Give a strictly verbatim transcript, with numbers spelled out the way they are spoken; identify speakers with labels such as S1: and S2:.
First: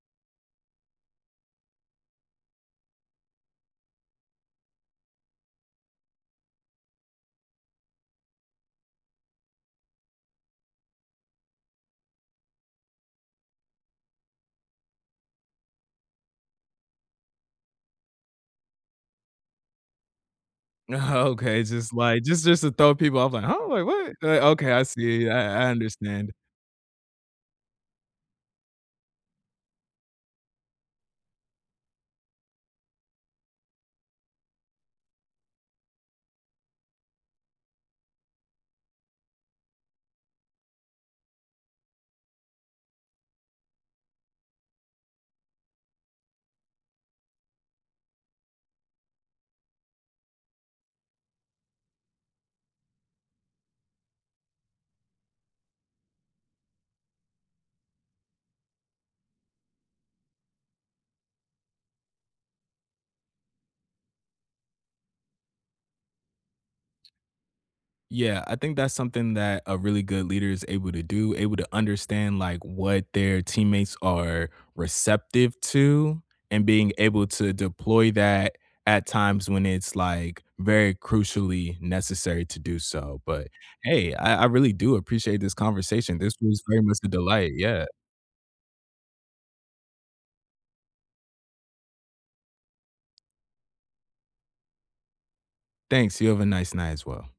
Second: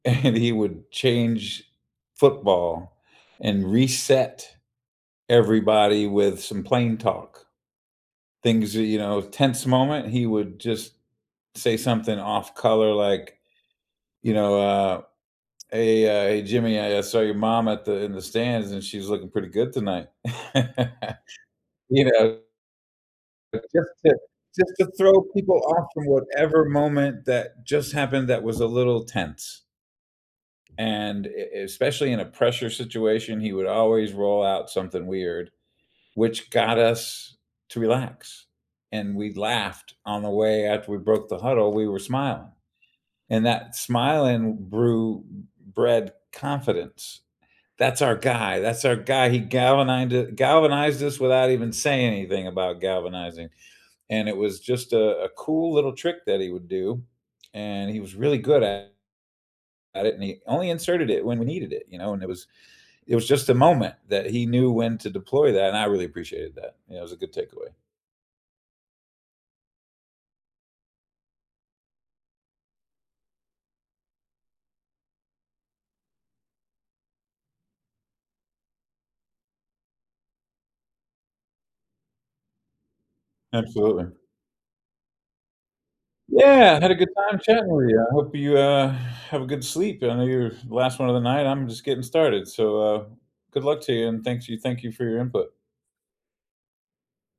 S1: And he would change football and reset everybody with some plain talk. Things that, you know tense moment, he would just say something off color like, you know, uh, "Hey, uh, hey, Jimmy, I, uh, saw your mom at the in the stands, and she's looking pretty good tonight,"
S2: Okay, just,
S1: you
S2: like
S1: know
S2: just just to throw people off like,
S1: uh,
S2: "Oh, wait,
S1: just
S2: what?"
S1: to
S2: Eh, okay,
S1: just
S2: I
S1: to throw
S2: see,
S1: people
S2: I I
S1: off from
S2: understand.
S1: whatever moment that just happened that was a little tense. And e especially in a pressure situation, he would always roll out something weird, which got us to relax, and we laughed on the way after we broke the huddle, we were smiling, and that smiling brew bred confidence. That's our guy, that's our guy, he galvanined galvanized us without even saying anything about galvanizing, and it was just a a cool little trick that he would do, and he was really good at at it, and he only inserted it when we needed it, you know, and it was it was just a moment that he knew when to deploy that, and I really appreciated that, it was a good takeaway.
S2: Yeah, I think that's something that a really good leader is able to do, able to understand, like, what their teammates are receptive to and being able to deploy that at times when it's, like, very crucially, necessary to do so, but,
S1: Absolutely.
S2: hey, I I really do appreciate this conversation, this was
S1: Yeah,
S2: very
S1: had a
S2: much a
S1: good time
S2: delight,
S1: chatting
S2: yeah.
S1: with you, I hope you, uh, have a good sleep. I know you're the last one of the night, I'm just getting started. So, uh, good luck to you, and thanks you thank you for your input.
S2: Thanks, you have a nice night as well.